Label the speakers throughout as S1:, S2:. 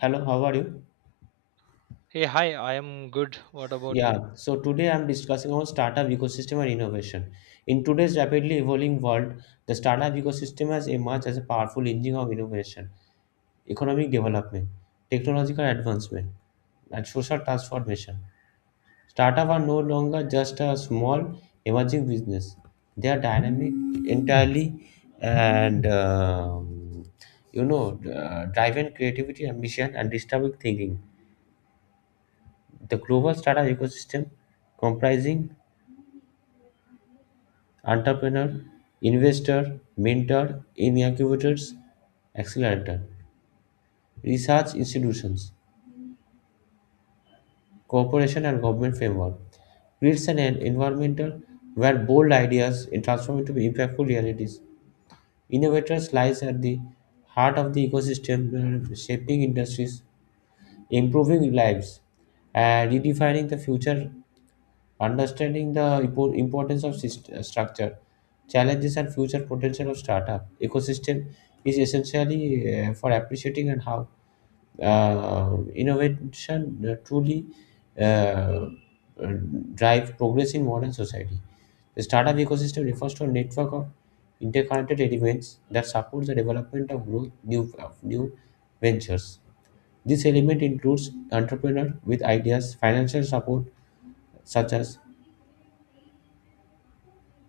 S1: Hello, how are you?
S2: Hey, hi, I am good. What about you?
S1: Yeah, so today I'm discussing on startup ecosystem and innovation. In today's rapidly evolving world, the startup ecosystem has emerged as a powerful engine of innovation, economic development, technological advancement, and social transformation. Startups are no longer just a small emerging business; they are dynamic entirely, and you know, driven creativity, ambition, and distributed thinking. The global startup ecosystem comprising entrepreneur, investor, mentor, incubators, accelerator, research institutions, cooperation and government framework creates an environmental where bold ideas are transformed into impactful realities. Innovators lies at the heart of the ecosystem, shaping industries, improving lives, and redefining the future. Understanding the importance of structure, challenges, and future potential of startup ecosystem is essentially for appreciating and how innovation truly uh, uh, drive progress in modern society. The startup ecosystem refers to a network of interconnected elements that supports the development of growth new of new ventures. This element includes entrepreneurs with ideas, financial support such as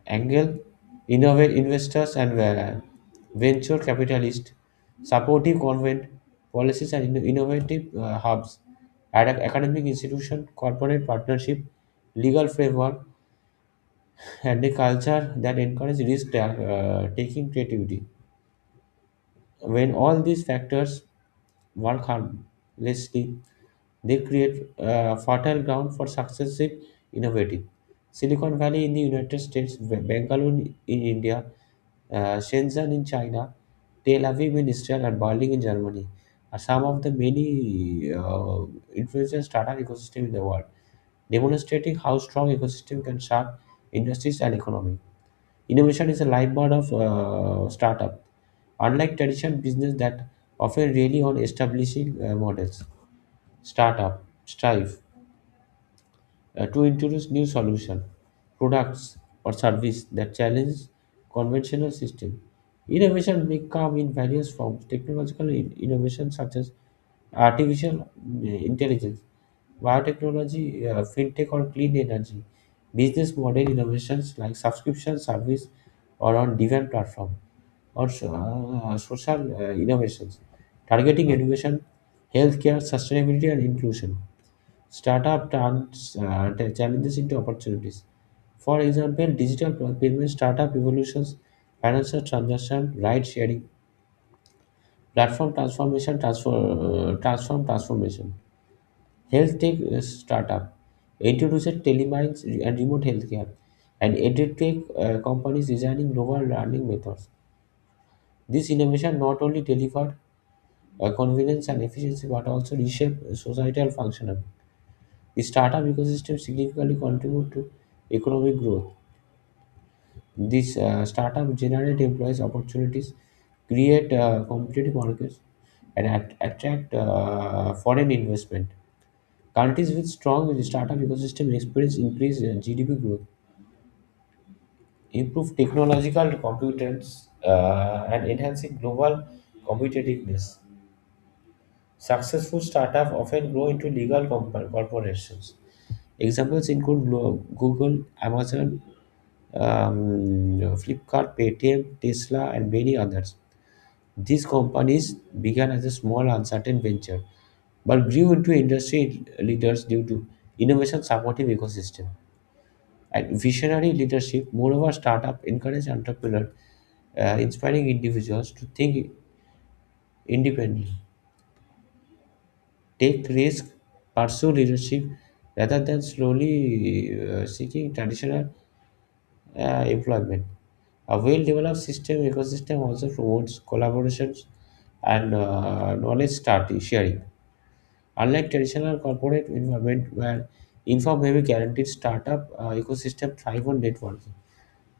S1: Angel, innovate investors and venture capitalists, supportive government policies and innovative hubs, academic institution, corporate partnership, legal framework, and a culture that encourages risk taking creativity. When all these factors work harmlessly, they create fertile ground for successive innovative. Silicon Valley in the United States, Bangalore in India, Shenzhen in China, Tel Aviv in Israel, and Berlin in Germany are some of the many influential startup ecosystem in the world, demonstrating how strong ecosystem can shape industries and economy. Innovation is a lifeblood of startup, unlike traditional business that often rely on establishing models. Startup, strive, to introduce new solution, products or service that challenge conventional system. Innovation may come in various forms. Technological innovation such as artificial intelligence, biotechnology, fintech or clean energy, business model innovations like subscription service or on-demand platform, or social innovations, targeting education, healthcare, sustainability and inclusion. Startup turns the challenges into opportunities. For example, digital payment startup evolutions, financial transaction, ride sharing, platform transformation, transfer, transformation. Health tech startup introduces telemines and remote healthcare, and edtech companies designing novel learning methods. This innovation not only delivered convenience and efficiency but also reshape societal function. Startup ecosystem significantly contribute to economic growth. These startup generate employees opportunities, create competitive markets, and attract foreign investment. Countries with strong startup ecosystem experience increased GDP growth, improve technological competence, and enhancing global competitiveness. Successful startups often grow into legal corporations. Examples include Google, Amazon, Flipkart, Paytm, Tesla, and many others. These companies began as a small, uncertain venture, but grew into industry leaders due to innovation supportive ecosystem and visionary leadership. Moreover, startup encourage entrepreneurs, inspiring individuals to think independently, take risk, pursue leadership rather than slowly seeking traditional employment. A well-developed system ecosystem also promotes collaborations and knowledge sharing. Unlike traditional corporate environment where inform heavy guaranteed startup ecosystem thrive on networking,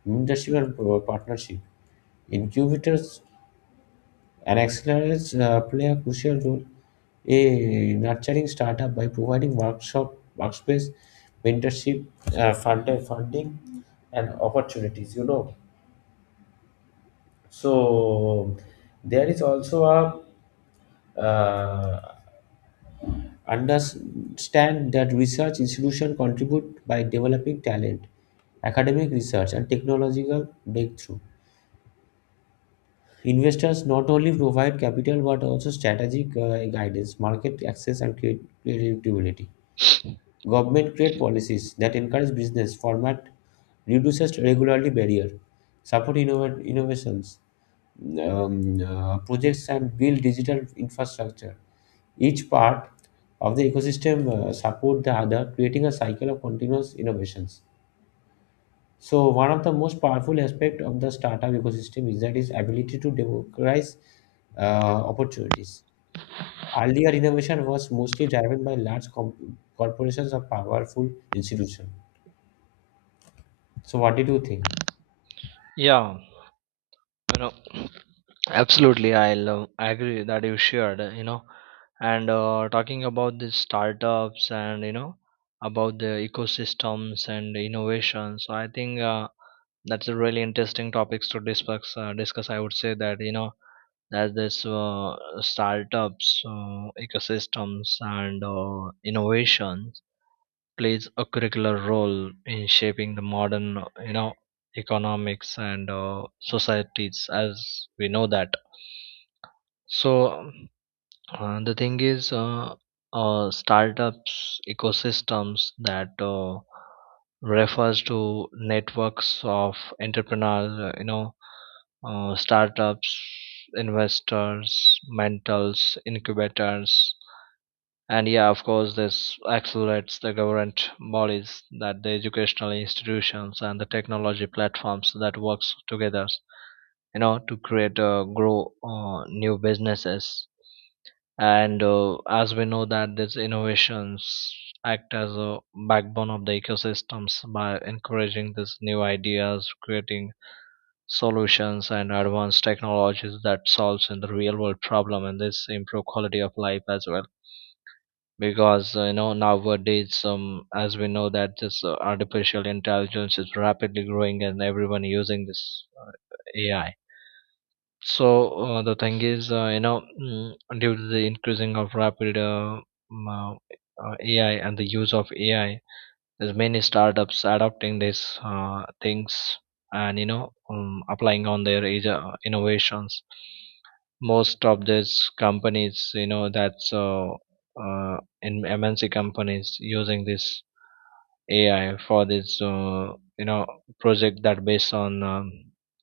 S1: mentorship and partnership. Incubators and accelerators play a crucial role in nurturing startup by providing workshop, workspace, mentorship, funding and opportunities. So there is also a uh, understand that research institution contribute by developing talent, academic research, and technological breakthrough. Investors not only provide capital but also strategic guidance, market access, and creativity. Government create policies that encourage business format, reduces regularly barrier, support innovations, projects, and build digital infrastructure. Each part of the ecosystem support the other, creating a cycle of continuous innovations. So one of the most powerful aspect of the startup ecosystem is that its ability to democratize uh, opportunities. Earlier innovation was mostly driven by large corporations or powerful institutions. So what did you think?
S2: Yeah, you know, absolutely. I'll agree that you shared, and talking about the startups and, about the ecosystems and innovation. So I think that's a really interesting topics to discuss. I would say that, there's this startups, ecosystems and innovations plays a curricular role in shaping the modern you know economics and societies, as we know that. So the thing is startups ecosystems that refers to networks of entrepreneurs, startups, investors, mentors, incubators, and yeah, of course, this accelerates the government bodies, that the educational institutions and the technology platforms that works together, to create, grow new businesses. And as we know that these innovations act as a backbone of the ecosystems by encouraging these new ideas, creating solutions and advanced technologies that solves in the real world problem, and this improve quality of life as well, because nowadays, as we know that this artificial intelligence is rapidly growing and everyone using this AI. So the thing is due to the increasing of rapid um, uh, AI and the use of AI, there's many startups adopting these things. And applying on their innovations, most of these companies that's uh, in MNC companies using this AI for this project that based on um,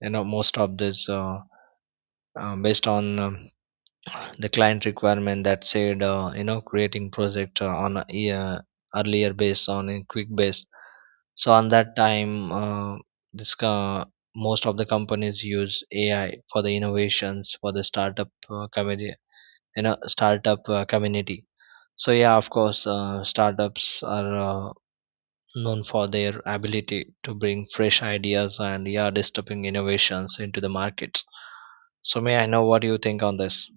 S2: you know most of this based on the client requirement, that said creating project on a yeah, earlier based on a quick base. So on that time this co- most of the companies use AI for the innovations for the startup community. So yeah, of course startups are known for their ability to bring fresh ideas and yeah disturbing innovations into the markets. So may I know what you think on this?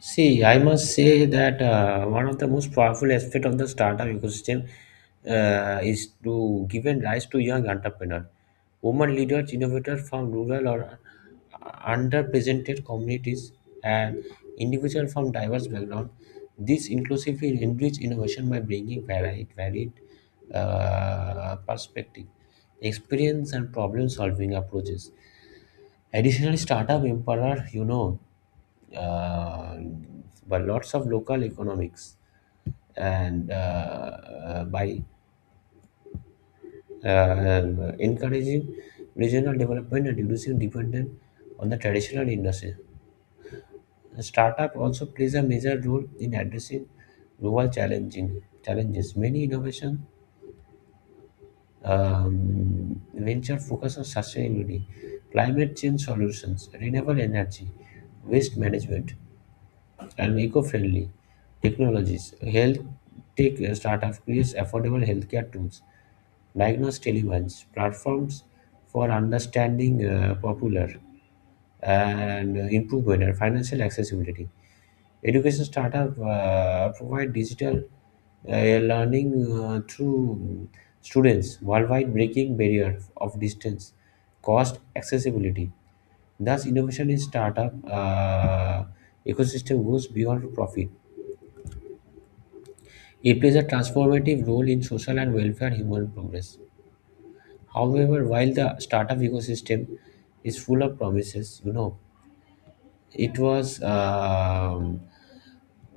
S1: See, I must say that one of the most powerful aspect of the startup ecosystem is to giving rise to young entrepreneurs, women leaders, innovators from rural or uh, underrepresented communities, and individuals from diverse backgrounds. This inclusively enrich innovation by bringing varied perspective, experience, and problem-solving approaches. Additional startup empower, uh, but lots of local economics and by encouraging regional development and reducing dependence on the traditional industry. Startup also plays a major role in addressing global challenging challenges. Many innovation venture focus on sustainability, climate change solutions, renewable energy, waste management, and eco-friendly technologies. Health tech startup creates affordable healthcare tools, diagnostic elements, platforms for understanding popular and improve better financial accessibility. Education startup provide digital learning through students worldwide, breaking barrier of distance, cost, accessibility. Thus, innovation in startup ecosystem goes beyond profit. It plays a transformative role in social and welfare human progress. However, while the startup ecosystem is full of promises, it was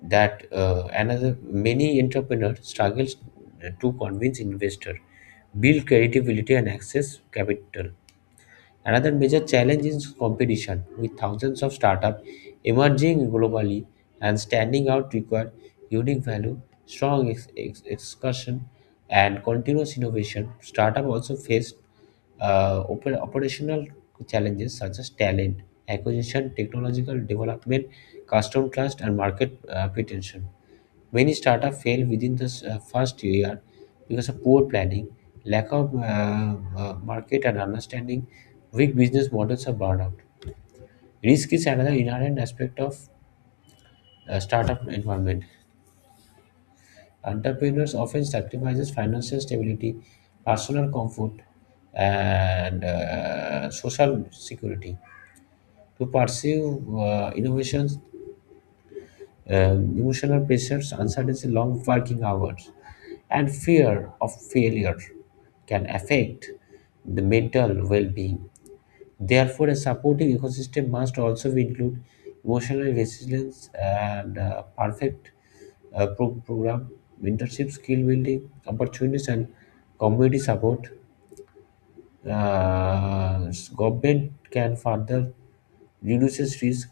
S1: that another many entrepreneurs struggles to convince investor, build credibility and access capital. Another major challenge is competition, with thousands of startups emerging globally and standing out require unique value, strong execution, and continuous innovation. Startups also face operational challenges such as talent acquisition, technological development, customer trust, and market pretension. Many startups fail within the first year because of poor planning, lack of market and understanding, weak business models or burnout. Risk is another inherent aspect of startup environment. Entrepreneurs often sacrifices financial stability, personal comfort, and social security to pursue innovations. Emotional pressures, uncertainty, long working hours, and fear of failure can affect the mental well being. Therefore, a supportive ecosystem must also include emotional resilience and perfect program, mentorship, skill building opportunities, and community support. Uh, Government can further reduce risk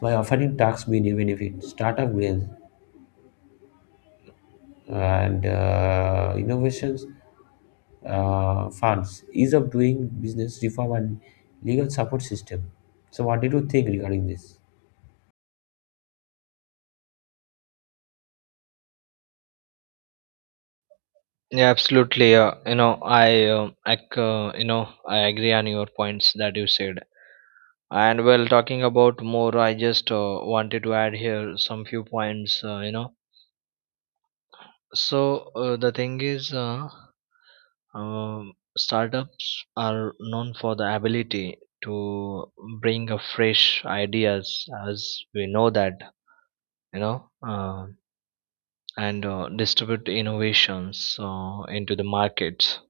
S1: by offering tax benefits, startup grants, and innovations funds, ease of doing business reform and legal support system. So, what did you think regarding this?
S2: Yeah, absolutely. Uh, you know I c- you know I agree on your points that you said. And well, talking about more, I just wanted to add here some few points. So the thing is startups are known for the ability to bring a fresh ideas, as we know that you know, uh, and distribute innovations into the markets.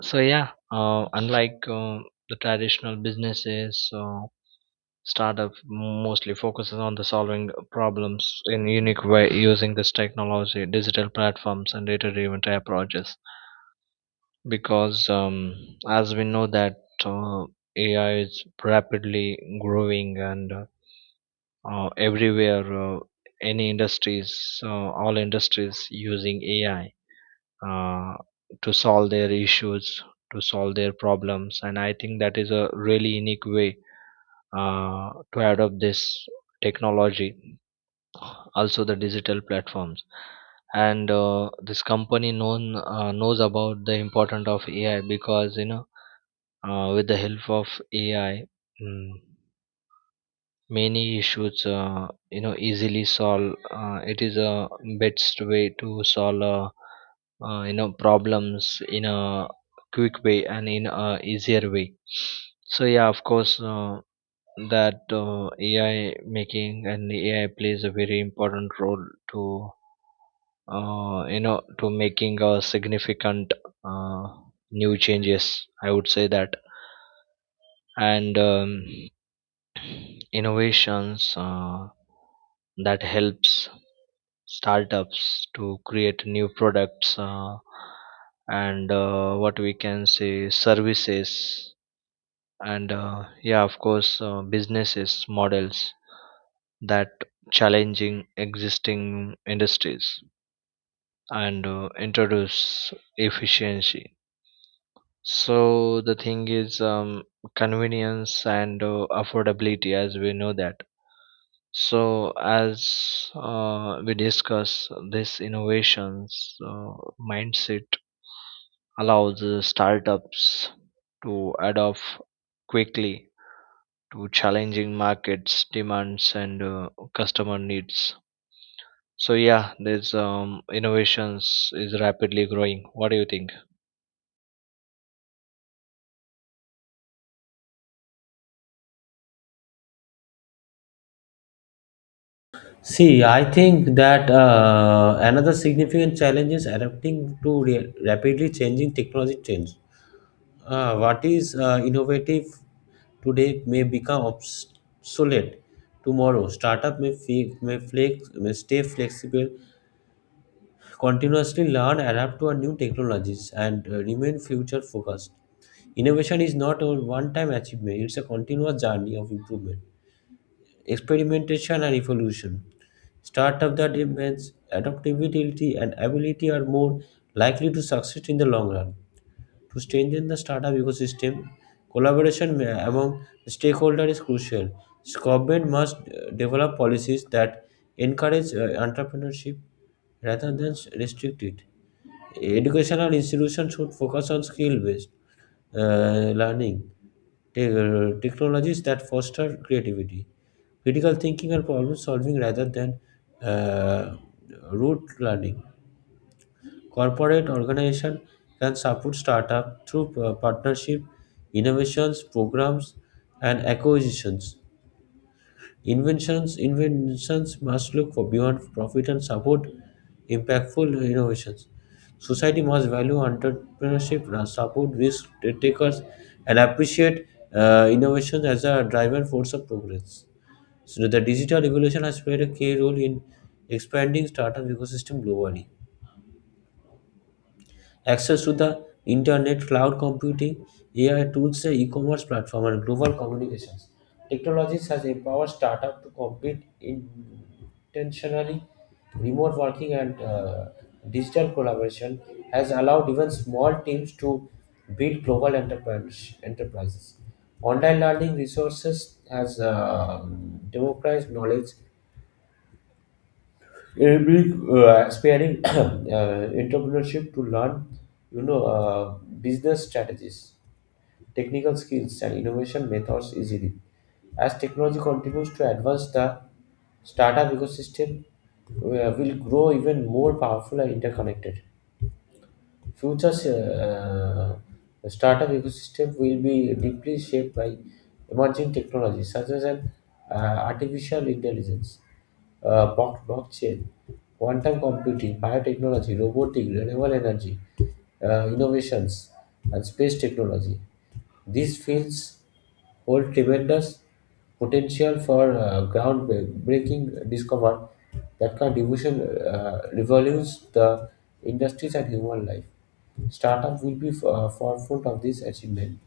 S2: So yeah, unlike the traditional businesses, startup mostly focuses on the solving problems in unique way using this technology, digital platforms, and data-driven approaches. Because as we know that uh, AI is rapidly growing and everywhere, uh, any industries, all industries using AI uh, to solve their issues, to solve their problems. And I think that is a really unique way to adopt this technology. Also, the digital platforms and this company known knows about the importance of AI, because with the help of AI, mm, many issues easily solve. It is a best way to solve problems in a quick way and in a easier way. So yeah, of course that AI making and AI plays a very important role to to making a significant uh, new changes. I would say that. And innovations that helps startups to create new products and what we can say services, and yeah of course businesses models that challenging existing industries and introduce efficiency. So the thing is convenience and affordability, as we know that. So, as we discuss this innovations mindset allows the startups to adapt quickly to challenging markets demands and customer needs. So yeah, this innovations is rapidly growing. What do you think?
S1: See, I think that another significant challenge is adapting to rapidly changing technology trends. What is innovative today may become obsolete tomorrow. Startup may stay flexible continuously learn, adapt to our new technologies, and remain future focused. Innovation is not a one time achievement, it's a continuous journey of improvement, experimentation, and evolution. Startups that invents adaptability and ability are more likely to succeed in the long run. To strengthen the startup ecosystem, collaboration among stakeholders is crucial. Government must develop policies that encourage entrepreneurship rather than restrict it. Educational institutions should focus on skill based learning, technologies that foster creativity, critical thinking, and problem solving rather than uh, rote learning. Corporate organization can support startup through partnership, innovations, programs, and acquisitions. Inventions must look for beyond profit and support impactful innovations. Society must value entrepreneurship, support risk takers, and appreciate innovation as a driver force of progress. So the digital revolution has played a key role in expanding startup ecosystem globally. Access to the internet, cloud computing, AI tools, e-commerce platform, and global communications. Technologies has empowered startup to compete intentionally. Remote working and digital collaboration has allowed even small teams to build global enterprise, enterprises. Online learning resources has democratized knowledge it be aspiring entrepreneurship to learn, you know, uh, business strategies, technical skills, and innovation methods easily. As technology continues to advance, the startup ecosystem will grow even more powerful and interconnected. Future startup ecosystem will be deeply shaped by emerging technologies such as artificial intelligence, blockchain, quantum computing, biotechnology, robotic, renewable energy, innovations, and space technology. These fields hold tremendous potential for groundbreaking discovery that can revolutionize the industries and human life. Startup will be forefront of this achievement,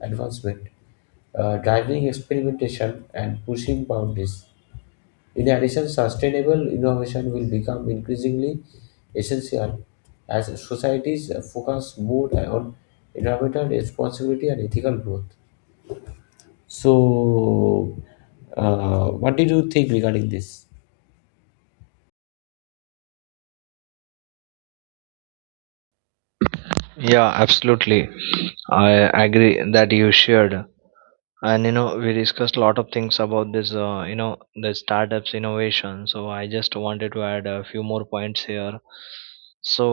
S1: advancement, driving experimentation and pushing boundaries. In addition, sustainable innovation will become increasingly essential as societies focus more on environmental responsibility and ethical growth. So, what did you think regarding this?
S2: Yeah, absolutely. I agree that you shared. And we discussed a lot of things about this, the startups innovation. So I just wanted to add a few more points here. So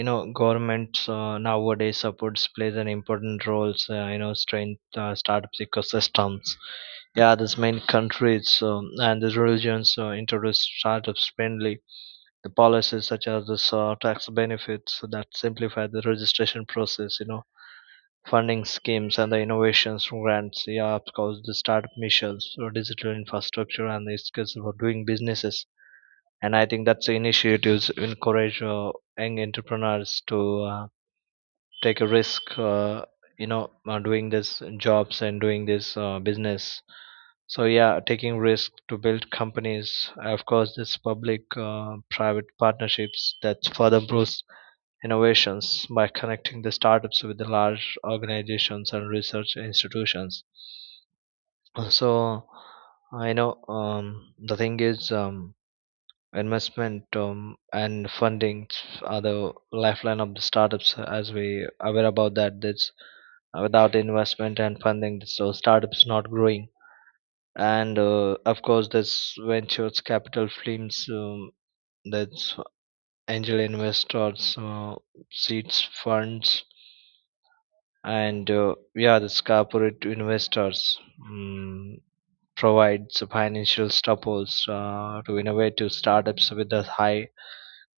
S2: governments nowadays supports plays an important role, strength startups ecosystems. Yeah, this main countries, and the religions introduce startups friendly the policies, such as this tax benefits that simplify the registration process, funding schemes and the innovations grants, yeah of course the startup missions for digital infrastructure and the skills for doing businesses. And I think that's the initiatives encourage young entrepreneurs to take a risk, doing this jobs and doing this business. So yeah, taking risk to build companies, of course this public private partnerships that further boosts innovations by connecting the startups with the large organizations and research institutions. So, I know the thing is investment and funding are the lifeline of the startups. As we aware about that, that's without investment and funding, so startups not growing. And of course, this ventures capital firms, that's angel investors, seeds funds, and yeah this corporate investors mm, provides financial support to innovative startups with a high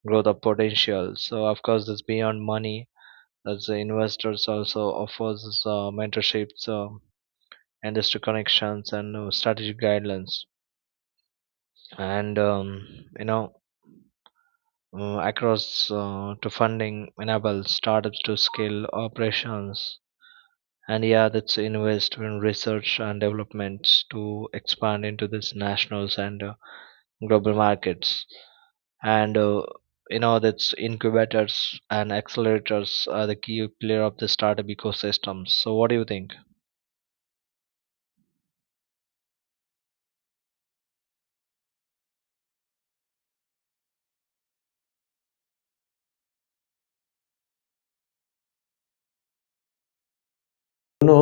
S2: growth of potential. So of course, this beyond money, as the investors also offers mentorships, industry connections, and strategic guidelines. And you know across to funding enable startups to scale operations, and yeah that's invest in research and developments to expand into this nationals and global markets. And that's incubators and accelerators are the key player of the startup ecosystem. So what do you think?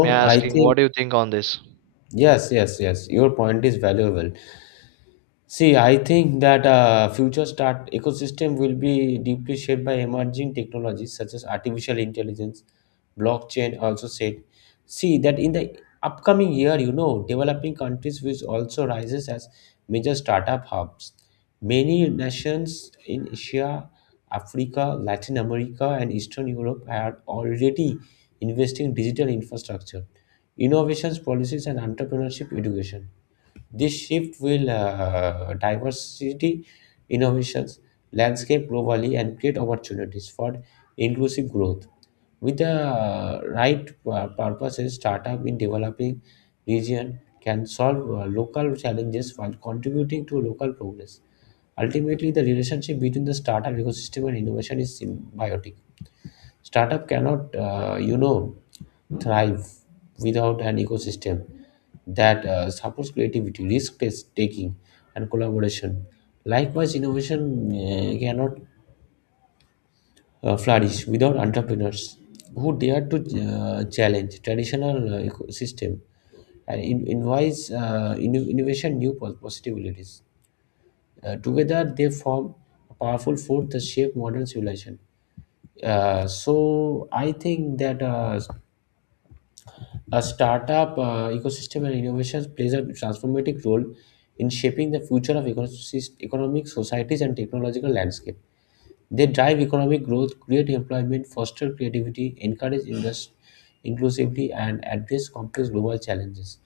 S2: May I
S1: I
S2: asking
S1: think
S2: what do you think on this?
S1: yes, yes, yes. Your point is valuable. See, I think that future start ecosystem will be deeply shaped by emerging technologies such as artificial intelligence, blockchain. Also said, see that in the upcoming year, you know, developing countries which also rises as major startup hubs. Many nations in Asia, Africa, Latin America, and Eastern Europe are already investing in digital infrastructure, innovations, policies, and entrepreneurship education. This shift will diversity innovations landscape globally and create opportunities for inclusive growth. With the right purposes, startup in developing region can solve local challenges while contributing to local progress. Ultimately, the relationship between the startup ecosystem and innovation is symbiotic. Startup cannot thrive without an ecosystem that supports creativity, risk taking, and collaboration. Likewise, innovation cannot flourish without entrepreneurs who dare to challenge traditional ecosystem and invites innovation new possibilities. Together, they form a powerful force that shape modern civilization. So I think that a startup ecosystem and innovations plays a transformative role in shaping the future of economic societies and technological landscape. They drive economic growth, create employment, foster creativity, encourage industry inclusively, and address complex global challenges.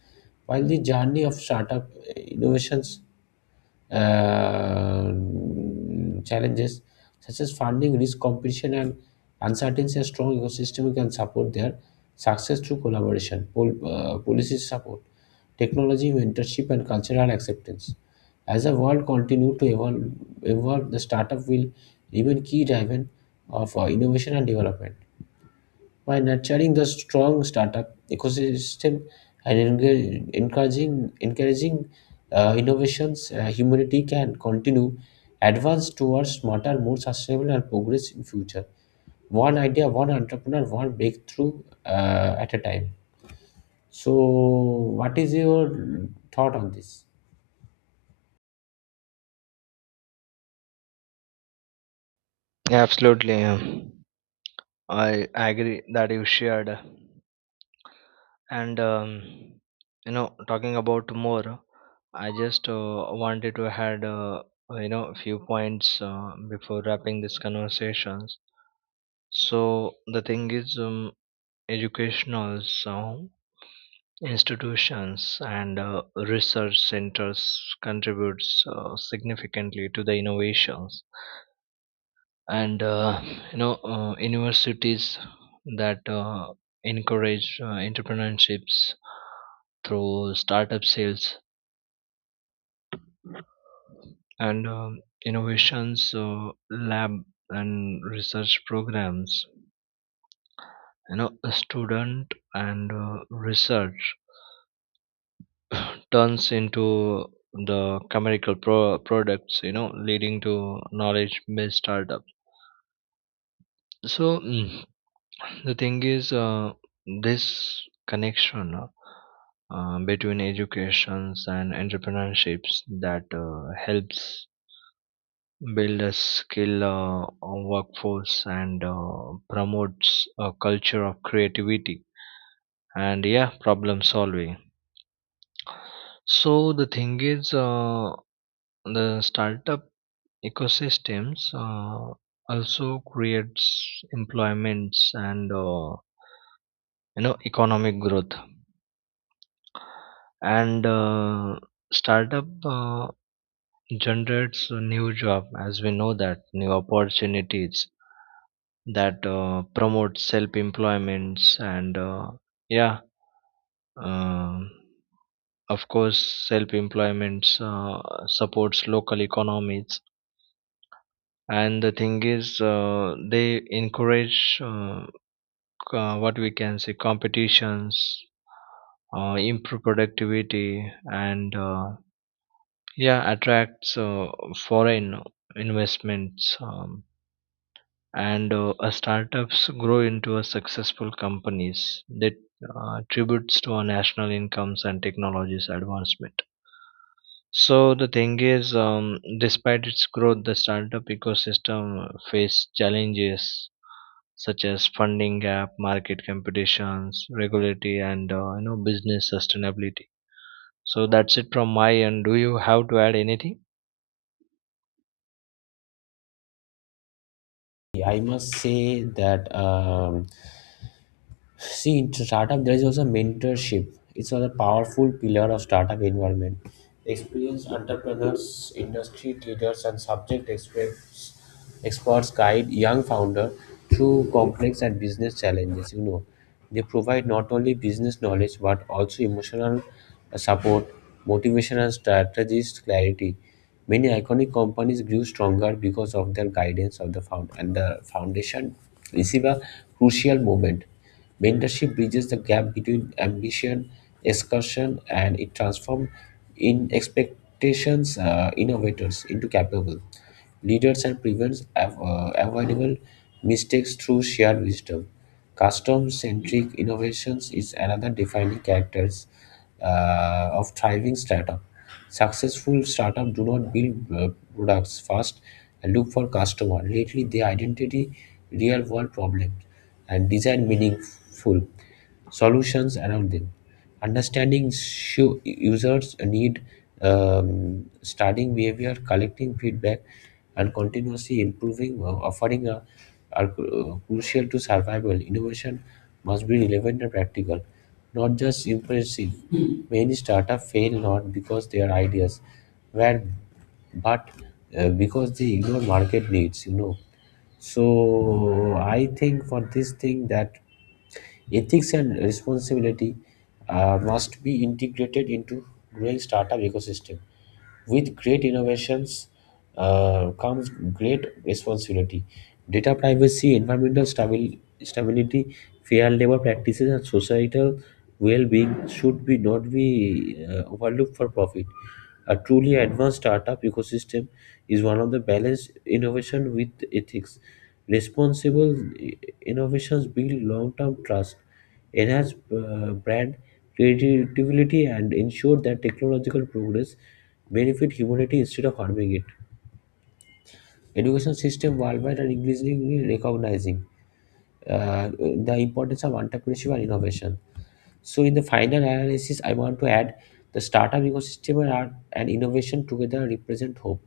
S1: While the journey of startup innovations uh, challenges such as funding, risk competition, and uncertainty. A strong ecosystem can support their success through collaboration, policy support, technology, mentorship, and cultural acceptance. As the world continues to evolve, the startup will remain key driver of innovation and development. By nurturing the strong startup ecosystem and encouraging innovations, humanity can continue advance towards smarter, more sustainable, and progress in future. One idea, one entrepreneur, one breakthrough at a time. So, what is your thought on this?
S2: Absolutely, yeah. I agree that you shared. And talking about more, I just wanted to add a few points before wrapping this conversations. So the thing is educational so institutions and research centers contributes significantly to the innovations. And universities that encourage entrepreneurships through startup sales and innovations lab and research programs. A student and research turns into the chemical products, leading to knowledge based startup. So the thing is this connection between educations and entrepreneurships that helps build a skill workforce and promotes a culture of creativity and yeah problem solving. So the thing is the startup ecosystems also creates employments and economic growth. And startup generates a new job, as we know that, new opportunities that promote self employments, and yeah um, of course self employments supports local economies. And the thing is they encourage what we can say competitions, improve productivity, and yeah attracts foreign investments, and startups grow into a successful companies that tributes to our national incomes and technologies advancement. So the thing is despite its growth, the startup ecosystem face challenges such as funding gap, market competitions, regulatory, and business sustainability. So that's it from my end. Do you have to add anything?
S1: I must say that see, in startup, there is also mentorship. It's another powerful pillar of startup environment. Experienced entrepreneurs, industry leaders, and subject experts guide young founder through complex and business challenges. You know, they provide not only business knowledge but also emotional support, motivation, and strategist clarity. Many iconic companies grew stronger because of their guidance of the found and the foundation receive a crucial moment. Mentorship bridges the gap between ambition, excursion, and it transforms in expectations innovators into capable leaders and prevents avoidable mistakes through shared wisdom. Custom-centric innovations is another defining characters of thriving startup. Successful startup do not build products fast and look for customer. Lately, they identity real-world problems and design meaningful solutions around them. Understanding users' need, studying behavior, collecting feedback, and continuously improving, offering a, are crucial to survival. Innovation must be relevant and practical, not just impressive. Many startups fail not because their ideas were, but because they ignore market needs. You know, so I think for this thing that ethics and responsibility must be integrated into growing startup ecosystem with great innovations comes great responsibility. Data privacy, environmental stability, fair labor practices, and societal well-being should be not be overlooked for profit. A truly advanced startup ecosystem is one of the balanced innovation with ethics. Responsible innovations build long-term trust enhance brand creativity, and ensure that technological progress benefit humanity instead of harming it. Education system worldwide are increasingly recognizing the importance of entrepreneurship and innovation. So, in the final analysis, I want to add the startup ecosystem and art and innovation together represent hope.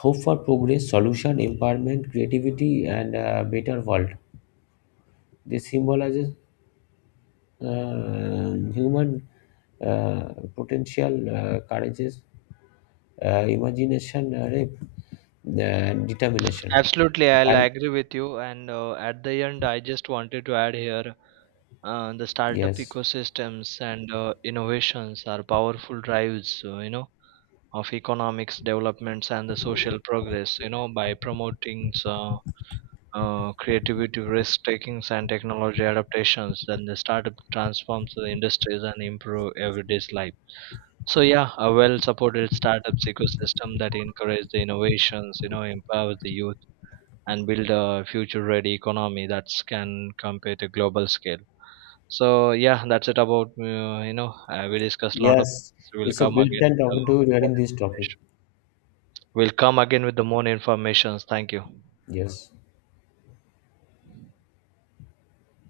S1: Hope for progress, solution, empowerment, creativity, and a better world. This symbolizes human potential courageous imagination rape, determination.
S2: Absolutely, I'll
S1: While-
S2: agree with you. And at the end, I just wanted to add here the startup
S1: yes,
S2: ecosystems and innovations are powerful drives, of economics developments and the social progress, by promoting creativity, risk takings, and technology adaptations. Then the startup transforms the industries and improve everyday's life. So yeah, a well-supported startups ecosystem that encourages the innovations, empowers the youth and build a future ready economy that can compete a global scale. So yeah, that's it about. We discussed a lot of
S1: yes,
S2: things. We'll
S1: it's a
S2: come
S1: great
S2: again
S1: time
S2: with the
S1: talking to you
S2: more
S1: regarding this topic.
S2: information. We'll come again with the more informations. Thank you.
S1: Yes.